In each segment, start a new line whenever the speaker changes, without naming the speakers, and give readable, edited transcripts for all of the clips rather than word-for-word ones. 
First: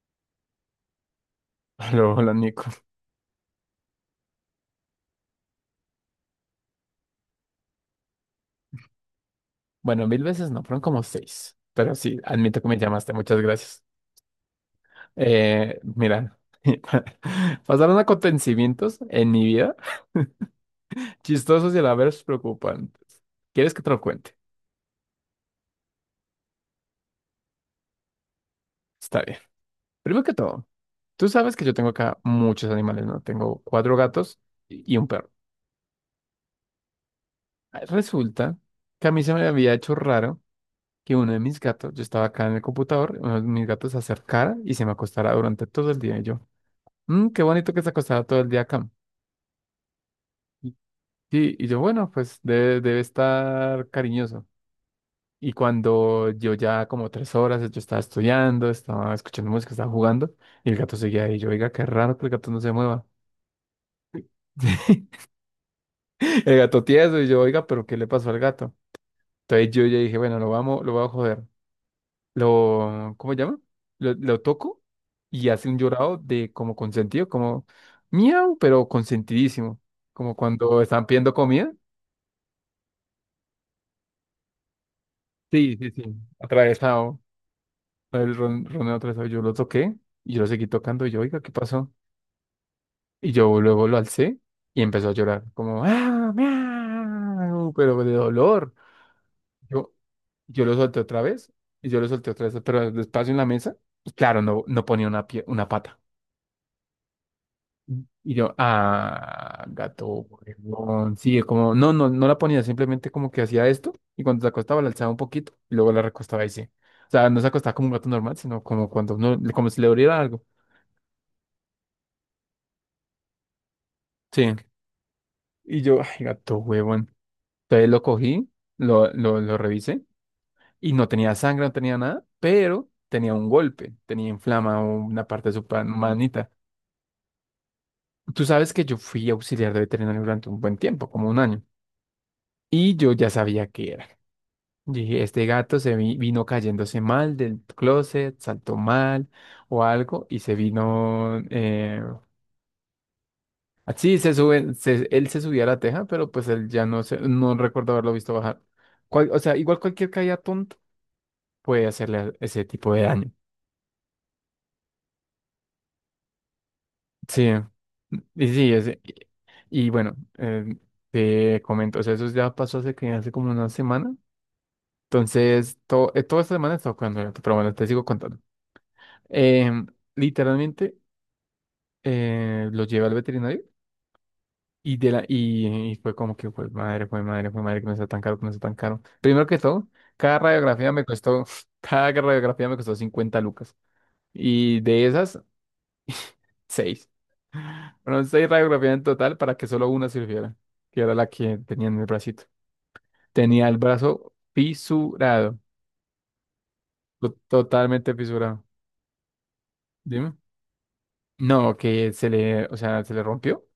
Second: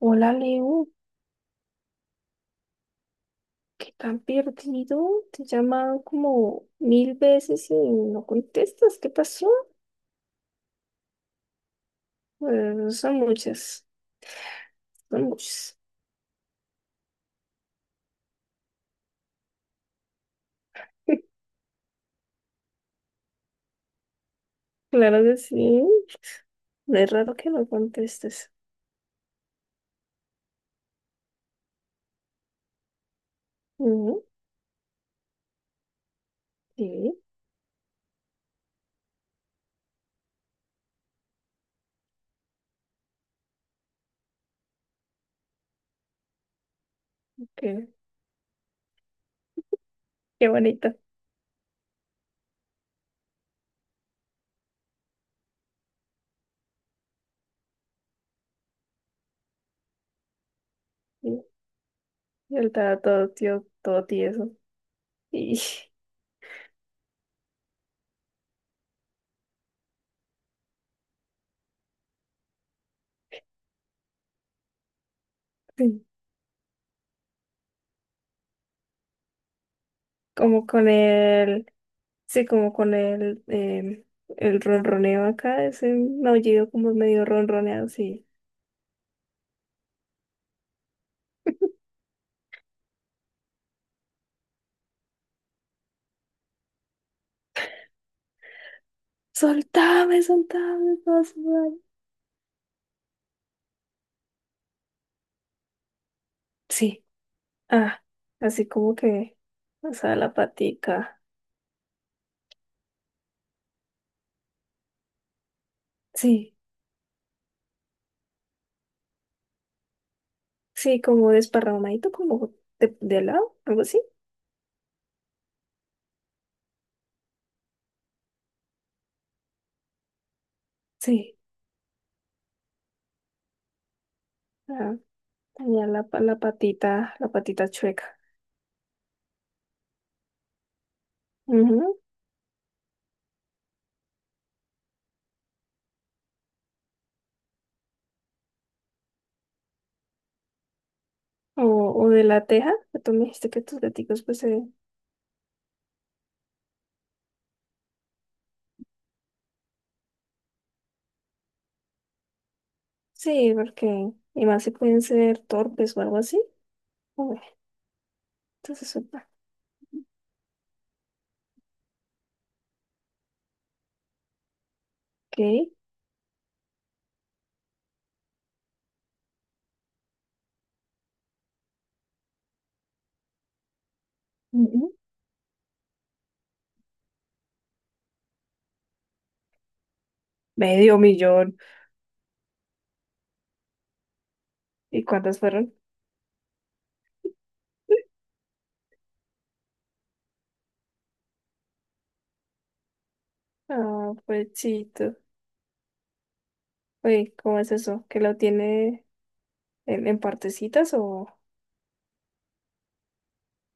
Hola Leo,
Hola, hola, Nico.
¿qué tan perdido? Te llaman como mil veces y no contestas. ¿Qué pasó?
Bueno, mil veces no, fueron como seis. Pero sí, admito que me
Bueno,
llamaste,
son
muchas gracias.
muchas, son muchas.
Mira, pasaron acontecimientos en mi vida chistosos y a la vez preocupantes. ¿Quieres que te lo cuente?
Claro que sí. No. Es raro que no contestes.
Está bien. Primero que todo, tú sabes que yo tengo acá muchos animales, ¿no? Tengo cuatro
Ujú.
gatos y un perro.
Sí,
Resulta que a mí se me había hecho raro que uno de mis gatos, yo estaba acá en el computador, uno de mis gatos se acercara y se me acostara durante todo el día y yo. Qué bonito que se
qué,
acostaba todo el día acá.
qué
Y-
bonita.
Sí, y yo, bueno, pues debe estar cariñoso. Y cuando yo ya como 3 horas, yo estaba estudiando, estaba escuchando música, estaba jugando, y el gato seguía
Sí,
ahí. Yo, oiga, qué raro que el gato
y
no
él
se
estaba
mueva.
todo tío, todo tieso. Y
El gato tieso, y yo, oiga, pero ¿qué le pasó al gato? Entonces yo ya dije, bueno, lo voy a joder. Lo, ¿cómo se llama? Lo toco y hace un
sí,
llorado de como consentido, como miau, pero consentidísimo. Como
como
cuando
con
están pidiendo
el,
comida.
sí, como con el, el ronroneo acá,
Sí, sí,
ese
sí.
maullido como
Atravesado.
medio ronroneado, sí.
El roneo atravesado. Yo lo toqué y yo lo seguí tocando. Y yo, oiga, ¿qué pasó? Y yo luego lo alcé y empezó a llorar. Como, ¡ah! Miau", pero de dolor. Yo,
Soltame,
yo lo
soltame, me
solté
va
otra
a
vez
sudar.
y yo lo solté otra vez, pero despacio en la mesa. Y claro, no ponía una pata.
Sí, ah,
Y yo,
así como que,
ah,
o
gato,
sea, la
huevón.
patica.
Sí, como, no la ponía, simplemente como que hacía esto y cuando se acostaba la alzaba un poquito y luego la recostaba y
Sí,
sí. O sea, no se acostaba como un gato normal, sino como cuando uno, como si le doliera algo.
sí, como desparramadito, como de lado, algo así.
Sí. Y yo, ay, gato, huevón. Entonces lo cogí, lo revisé y no tenía
Sí,
sangre, no tenía nada, pero tenía un golpe, tenía inflama
ah,
una parte de su
tenía la, pa-
manita.
la patita chueca.
Tú sabes que yo fui auxiliar de veterinario durante un buen tiempo, como un año,
Ujú.
y yo ya sabía qué era. Y este gato se vino cayéndose mal del closet, saltó mal o algo y se vino.
O, o de la teja, que tú me dijiste que tus
Así
gaticos,
se
pues, se-
sube, él se subía a la teja, pero pues él ya no, no recuerdo haberlo visto bajar. O sea, igual cualquier caída tonta puede hacerle ese tipo de daño.
sí, porque, y más si pueden ser torpes o algo así. Bueno,
Sí, y sí,
entonces, suelta.
y bueno, te comento, o sea, eso ya pasó hace, hace como una semana.
Ok.
Entonces, toda esta semana he estado jugando gato, pero bueno, te sigo contando. Em, Literalmente, lo llevé al veterinario
Ujú.
y fue como que fue madre, que me está tan caro, que me está tan caro. Primero que todo, cada radiografía
Medio
me costó,
millón.
cada radiografía me costó 50 lucas. Y
¿Y
de esas,
cuántas fueron?
seis. Fueron seis radiografías en total para que solo una sirviera, que era la que tenía en el bracito. Tenía el
Ah,
brazo
pechito.
fisurado,
Uy, ¿cómo es eso?
totalmente
¿Que lo
fisurado.
tiene en
Dime.
partecitas o…?
No, que se le, o sea, se le rompió.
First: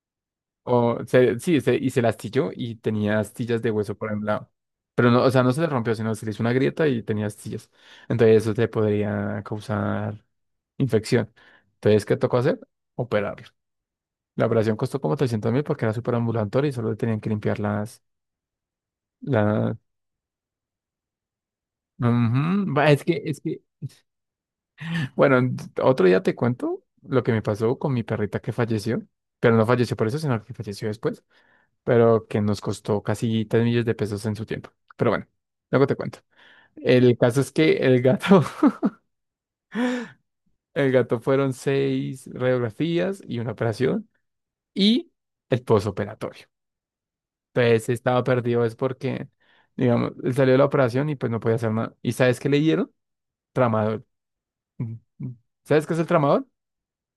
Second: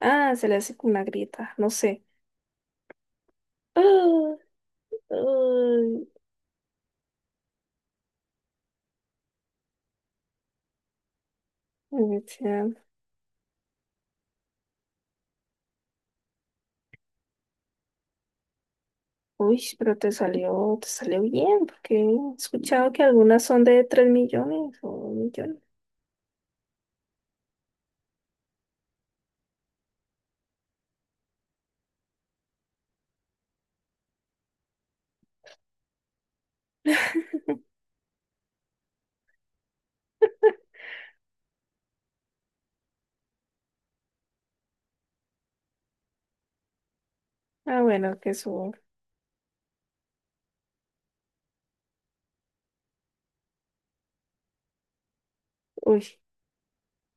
Ah, se le hace con una grieta,
Sí,
no
y se
sé.
la astilló y tenía astillas de hueso por un lado. Pero
Ah,
no, o sea, no se le rompió,
ay,
sino se le hizo una grieta y tenía astillas. Entonces eso te podría causar infección.
me
Entonces, ¿qué tocó hacer?
decían.
Operarlo. La operación costó como 300.000 porque era súper ambulatorio y solo le tenían que limpiar
Uy,
las...
pero te salió bien, porque he
Ujú. Va,
escuchado que
Es que, es
algunas
que...
son de 3 millones o un
Bueno,
millón.
otro día te cuento lo que me pasó con mi perrita que falleció. Pero no falleció por eso, sino que falleció después. Pero que nos costó casi 3 millones de pesos en su tiempo. Pero bueno, luego te cuento. El caso es que el gato, el gato fueron seis radiografías y una operación y el posoperatorio.
Ah,
Entonces
bueno,
estaba
que
perdido,
eso…
es porque, digamos, él salió de la operación y pues no podía hacer nada. ¿Y sabes qué le dieron? Tramadol. Mm, mm. ¿Sabes qué es el
Uy,
tramadol?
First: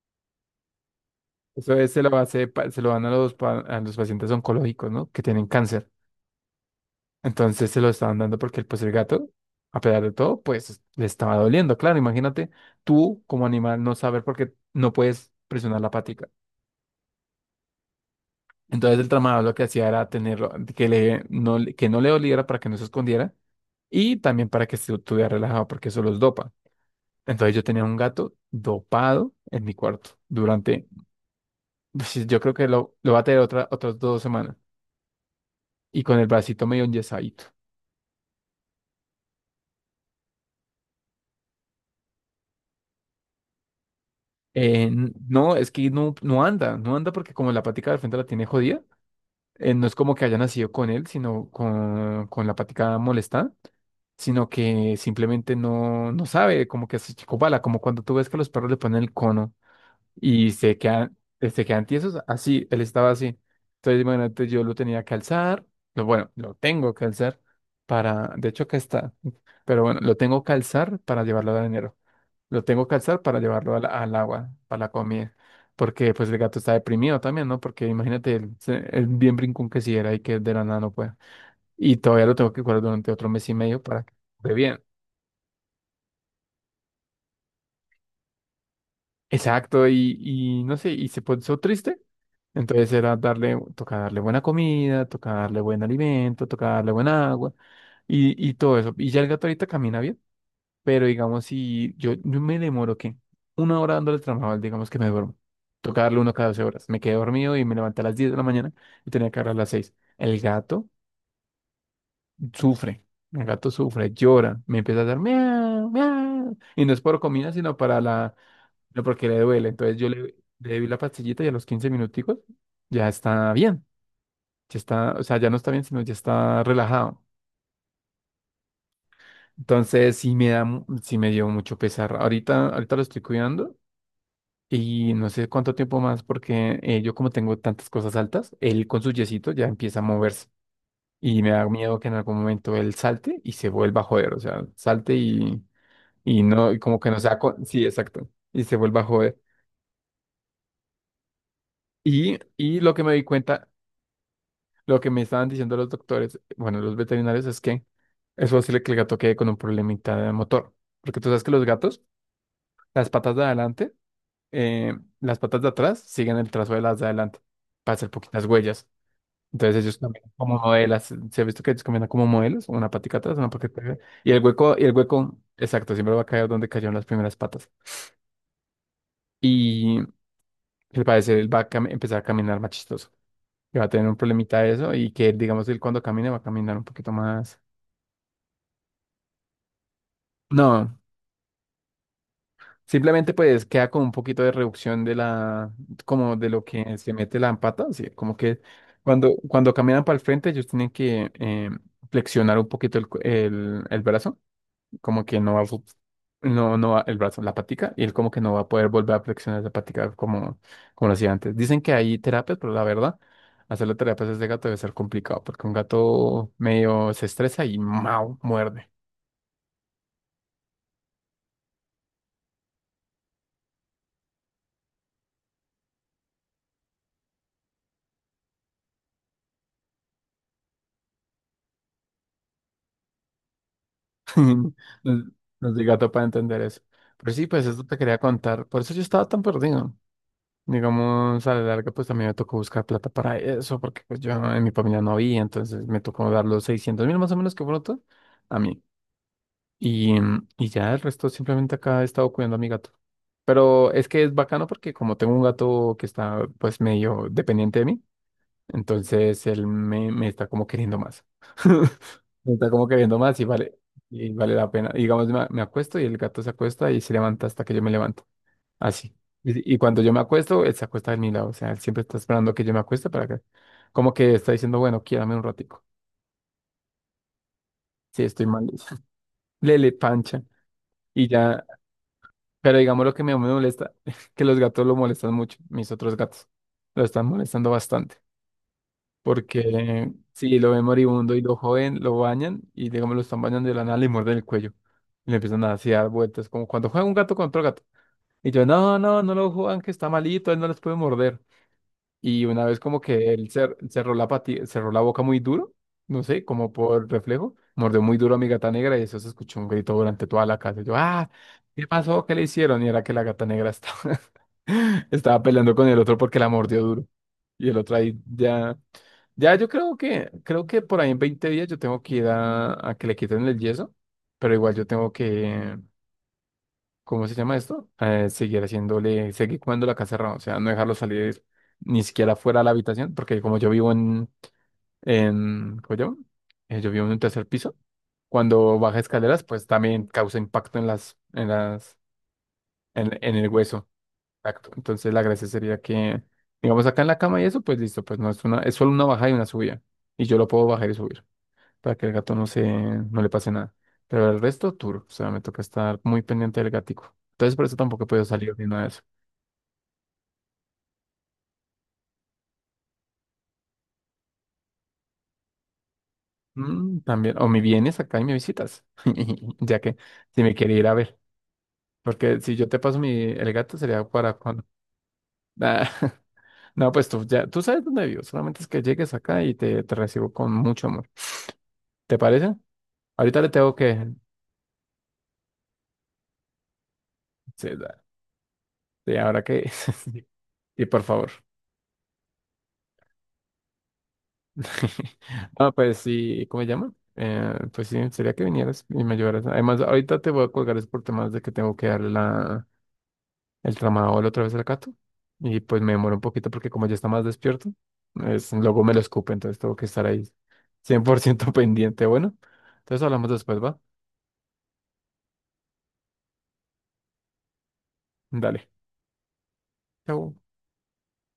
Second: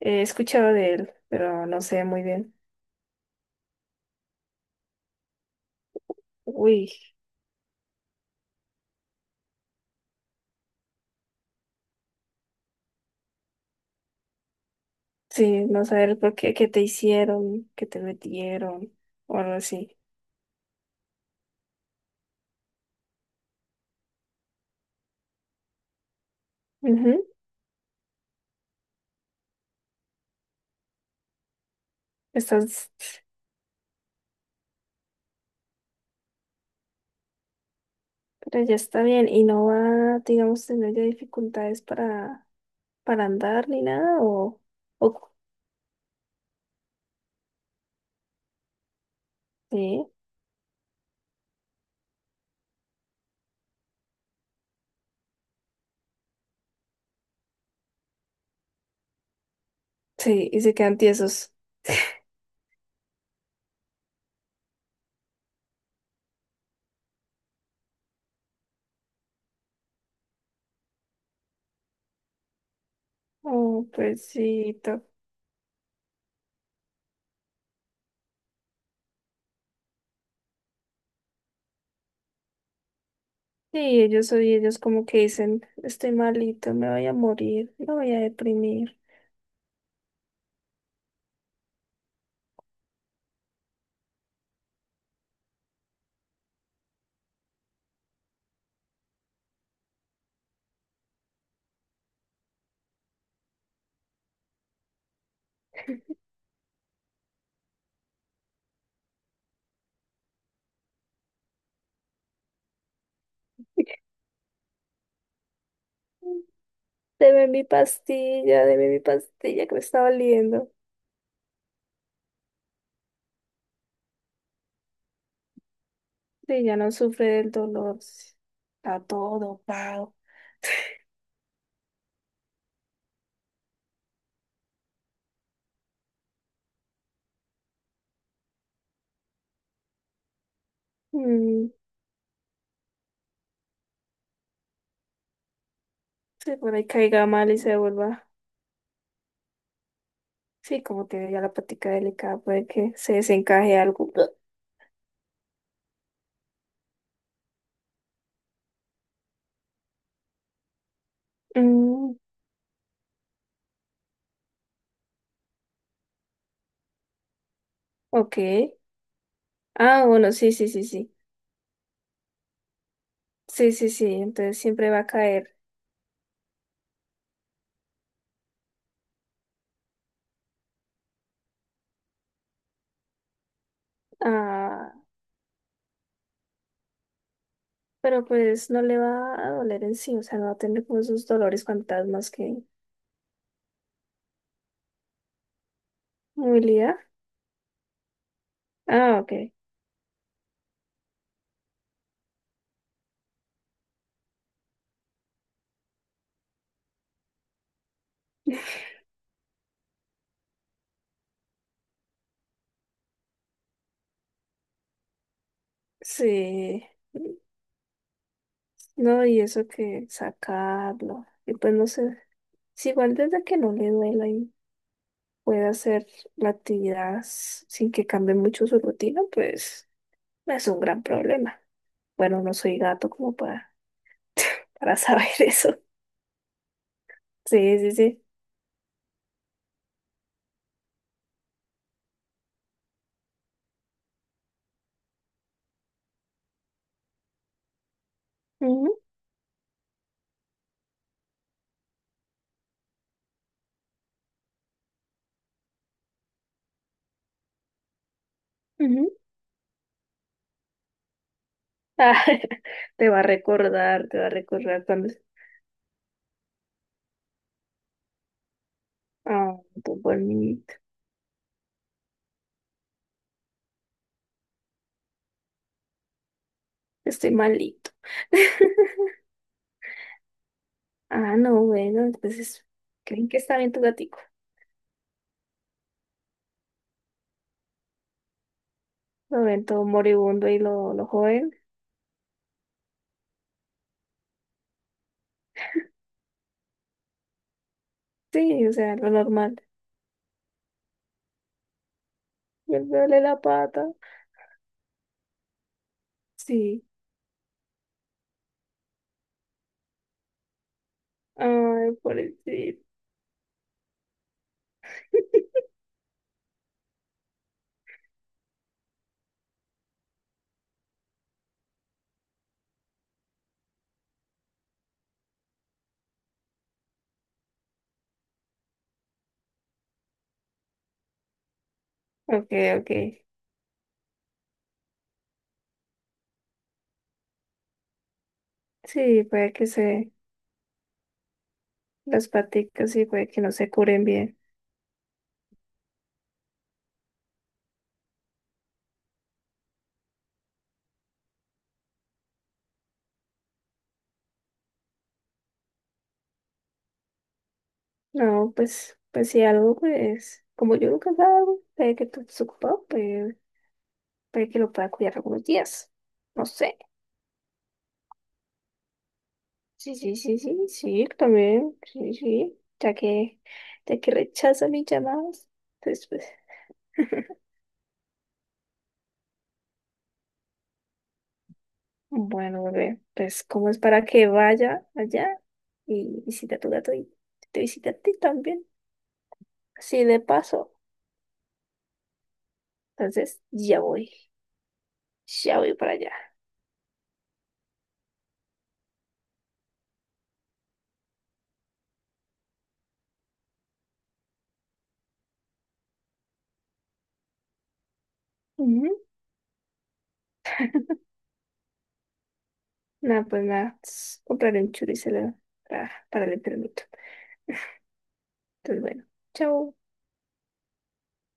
he escuchado de él, pero
Eso
no
es,
sé muy bien.
se lo dan a a los pacientes oncológicos, ¿no? Que tienen cáncer.
Uy,
Entonces se lo estaban dando porque pues el gato, a pesar de todo, pues le estaba doliendo. Claro, imagínate tú como animal no saber por qué no puedes
sí,
presionar
no
la
saber
patica.
por qué, qué te hicieron, qué te metieron,
Entonces el
o
tramador
algo
lo que hacía
así.
era tenerlo, que no le doliera para que no se escondiera y también para que se estuviera relajado porque eso los dopa.
Ujú.
Entonces yo tenía un gato dopado en mi cuarto durante, pues, yo creo que
Estás…
lo va a tener otras 2 semanas y con el bracito medio enyesado.
Pero ya está bien y no va, digamos, tener ya dificultades para andar ni nada o, o
No, es que no anda, no anda porque como la patica del frente la tiene jodida, no es
sí,
como que haya nacido con él, sino con la patica molesta, sino que simplemente no sabe, como que se chicopala, como cuando tú ves que los perros le ponen el cono
sí,
y
y se
se
quedan
quedan, eh,
tiesos.
se quedan tiesos, así, él estaba así. Entonces, imagínate, yo lo tenía que alzar, bueno, lo tengo que alzar para, de hecho acá está, pero bueno, lo tengo que alzar para llevarlo al dinero, lo tengo que alzar para llevarlo al,
Oh,
al agua, para la
pobrecito.
comida. Porque pues el gato está deprimido también, ¿no? Porque imagínate el bien brincón que si era y que de la nada no pueda. Y todavía lo tengo que cuidar durante otro mes y
Sí,
medio para que
ellos
esté
hoy,
bien.
ellos como que dicen, estoy malito, me voy a morir, me voy a deprimir.
Exacto, y no sé, y se puso triste. Entonces era darle, toca darle buena comida, toca darle buen alimento, toca darle buen agua y todo eso. Y ya el gato ahorita camina bien. Pero digamos, si yo, yo me demoro, ¿qué? Una hora dándole trabajo, digamos que me duermo. Toca darle uno cada 12 horas. Me quedé dormido y me levanté a las 10 de la mañana y tenía que hablar a las 6. El gato sufre. El gato sufre, llora, me empieza a dar miau, miau. Y no es por comida, sino para la,
Deme mi
no porque le
pastilla
duele.
que me
Entonces
está
yo le,
doliendo.
le di la pastillita y a los 15 minuticos ya está bien. Ya está, o sea, ya no está bien, sino ya está
Sí, ya no
relajado.
sufre del dolor. Está todo, pao.
Entonces sí me dio mucho pesar. Ahorita lo estoy cuidando. Y no sé cuánto tiempo más, porque yo como tengo tantas cosas altas, él con su yesito ya empieza a moverse. Y me da
Mm,
miedo que en algún momento él salte y se vuelva a joder. O sea, salte y
sí,
no,
por
y
ahí
como que no
caiga
sea.
mal y se
Sí,
vuelva.
exacto. Y se vuelva a joder.
Sí, como tiene ya la plática
Y,
delicada, puede
y
que
lo que
se
me di cuenta,
desencaje algo.
lo que me estaban diciendo los doctores, bueno, los veterinarios, es que es posible que el gato quede con un problemita de motor. Porque tú sabes que los gatos,
Mm,
las patas de adelante, las patas de atrás siguen el trazo de las de adelante para hacer
ok.
poquitas huellas. Entonces ellos
Ah,
también
bueno, sí,
como
sí, sí,
modelos.
sí.
Se ha visto que ellos caminan como modelos, una
Sí,
patica
sí,
atrás,
sí, entonces
y
siempre
el
va a
hueco,
caer.
exacto, siempre va a caer donde cayeron las primeras patas. Y al parecer él va a empezar a caminar más chistoso, que va a tener un problemita de
Ah,
eso, y que digamos él cuando camine va a caminar un poquito más.
pero pues no le va a doler en sí, o sea, no va a tener
No,
como esos dolores fantasmas que…
simplemente pues queda con un poquito de reducción de la, como de lo
Movilidad.
que se mete la pata, así como que
Ah, ok.
cuando, cuando caminan para el frente ellos tienen que flexionar un poquito el, el brazo, como que no va a, no va el brazo, la patica, y él como que no va a poder volver a flexionar la patica como lo hacía antes. Dicen que hay terapias, pero la verdad, hacerle terapias a ese gato debe ser complicado, porque un gato
Sí.
medio se estresa y ¡mau! Muerde.
No, y eso que sacarlo. Y pues no sé. Si igual desde que no le duela y pueda hacer la actividad s- sin que cambie mucho su rutina, pues. No es un gran problema. Bueno, no soy gato como para, para
No
saber
no,
eso.
soy gato para entender eso. Pero sí, pues
Sí,
eso
sí,
te quería
sí.
contar. Por eso yo estaba tan perdido. Digamos, a la larga, pues también me tocó buscar plata para eso, porque pues yo en mi familia no había, entonces me tocó dar los 600.000 más o menos que fueron todos a mí.
Ujú,
Y ya el resto, simplemente acá he estado cuidando a mi gato. Pero es que es bacano porque como tengo un gato que está pues medio dependiente de mí,
ujú.
entonces él me, está como queriendo más.
Ah,
Me está como
te
queriendo
va a
más
recordar, te va a
y vale la
recordar
pena.
cuando…
Digamos, me acuesto y el gato se acuesta y se levanta hasta que yo me levanto. Así.
Ah,
Y
tu
cuando yo me
buen
acuesto, él
niñito.
se acuesta de mi lado. O sea, él siempre está esperando que yo me acueste para que, como que está diciendo, bueno, quiérame un ratico.
Estoy malito.
Sí, estoy mal. Lele, pancha. Y
Ah, no,
ya.
bueno, entonces,
Pero digamos lo que
¿creen
me
que
me
está bien tu
molesta,
gatico?
que los gatos lo molestan mucho, mis otros gatos. Lo están molestando bastante.
Lo ven todo
Porque
moribundo
si
y
lo ven
lo
moribundo y
joven.
lo joden, lo bañan y digamos lo están bañando de la nada, le muerden el cuello. Y le empiezan a así a dar vueltas, como cuando juega un gato con otro gato. Y yo,
Sí, o sea,
no,
lo
no, no lo
normal.
jodan, que está malito, él no les puede morder. Y una
Y
vez
él
como
duele
que
la
él cer-
pata.
cerró la pati- cerró la boca muy duro, no sé, como
Sí.
por reflejo, mordió muy duro a mi gata negra y eso se escuchó un grito durante toda la casa. Yo, ah, ¿qué
Ay,
pasó? ¿Qué le hicieron?
pobrecito.
Y era que la gata negra estaba, estaba peleando con el otro porque la mordió duro. Y el otro ahí ya yo creo que, por ahí en 20 días yo tengo que ir a que le quiten el yeso, pero igual yo tengo que, ¿cómo se llama esto? Seguir haciéndole, seguir comiendo la casa cerrada, o sea, no dejarlo salir ni siquiera
Ok,
fuera de la
ok.
habitación, porque como yo vivo en, ¿cómo se llama? Yo vivo en un tercer piso, cuando baja
Sí,
escaleras,
puede
pues
que
también
se…
causa impacto en
las paticas y puede que
el
no se
hueso.
curen bien.
Exacto. Entonces la gracia sería que, digamos, acá en la cama y eso, pues listo, pues no es una, es solo una bajada y una subida, y yo lo puedo bajar y subir para que el gato no se, no le pase nada. Pero el resto, tour, o sea, me toca estar muy pendiente del gatico. Entonces, por eso tampoco puedo
No,
salir ni nada de
pues,
eso.
pues si algo, pues, como yo nunca salgo, puede que tú estés ocupado, pues, puede que lo pueda cuidar algunos días. No sé.
Mm, también, o me vienes acá y me visitas, ya
Sí,
que
sí, sí,
si me
sí,
quiere ir a
sí,
ver,
también, sí,
porque si
sí,
yo te paso mi, el gato
ya
sería
que
para cuando...
rechaza mis llamadas,
Ah,
entonces, pues,
no, pues tú ya, tú sabes dónde vivo, solamente es que llegues acá y te, recibo con mucho amor. ¿Te parece?
bueno, bebé,
Ahorita
pues,
le
¿cómo
tengo
es para
que...
que vaya allá y visita a tu gato y te
Sí,
visita a ti también?
sí, ahora que...
Así de paso,
Sí, por favor.
entonces, ya
Ah,
voy para
pues
allá.
sí, ¿cómo se llama? Pues sí, sería que vinieras y me ayudaras. Además, ahorita te voy a colgar es por temas de que tengo que darle la, el tramadol otra vez al gato. Y pues me demoro un poquito porque como ya está más despierto, es, luego me lo escupe, entonces tengo que estar ahí 100% pendiente. Bueno, entonces
Nada,
hablamos
pues
después,
nada.
¿va?
Compraré un churro y se lo para el enfermito.
Dale.
Entonces, bueno, chao.
Chau.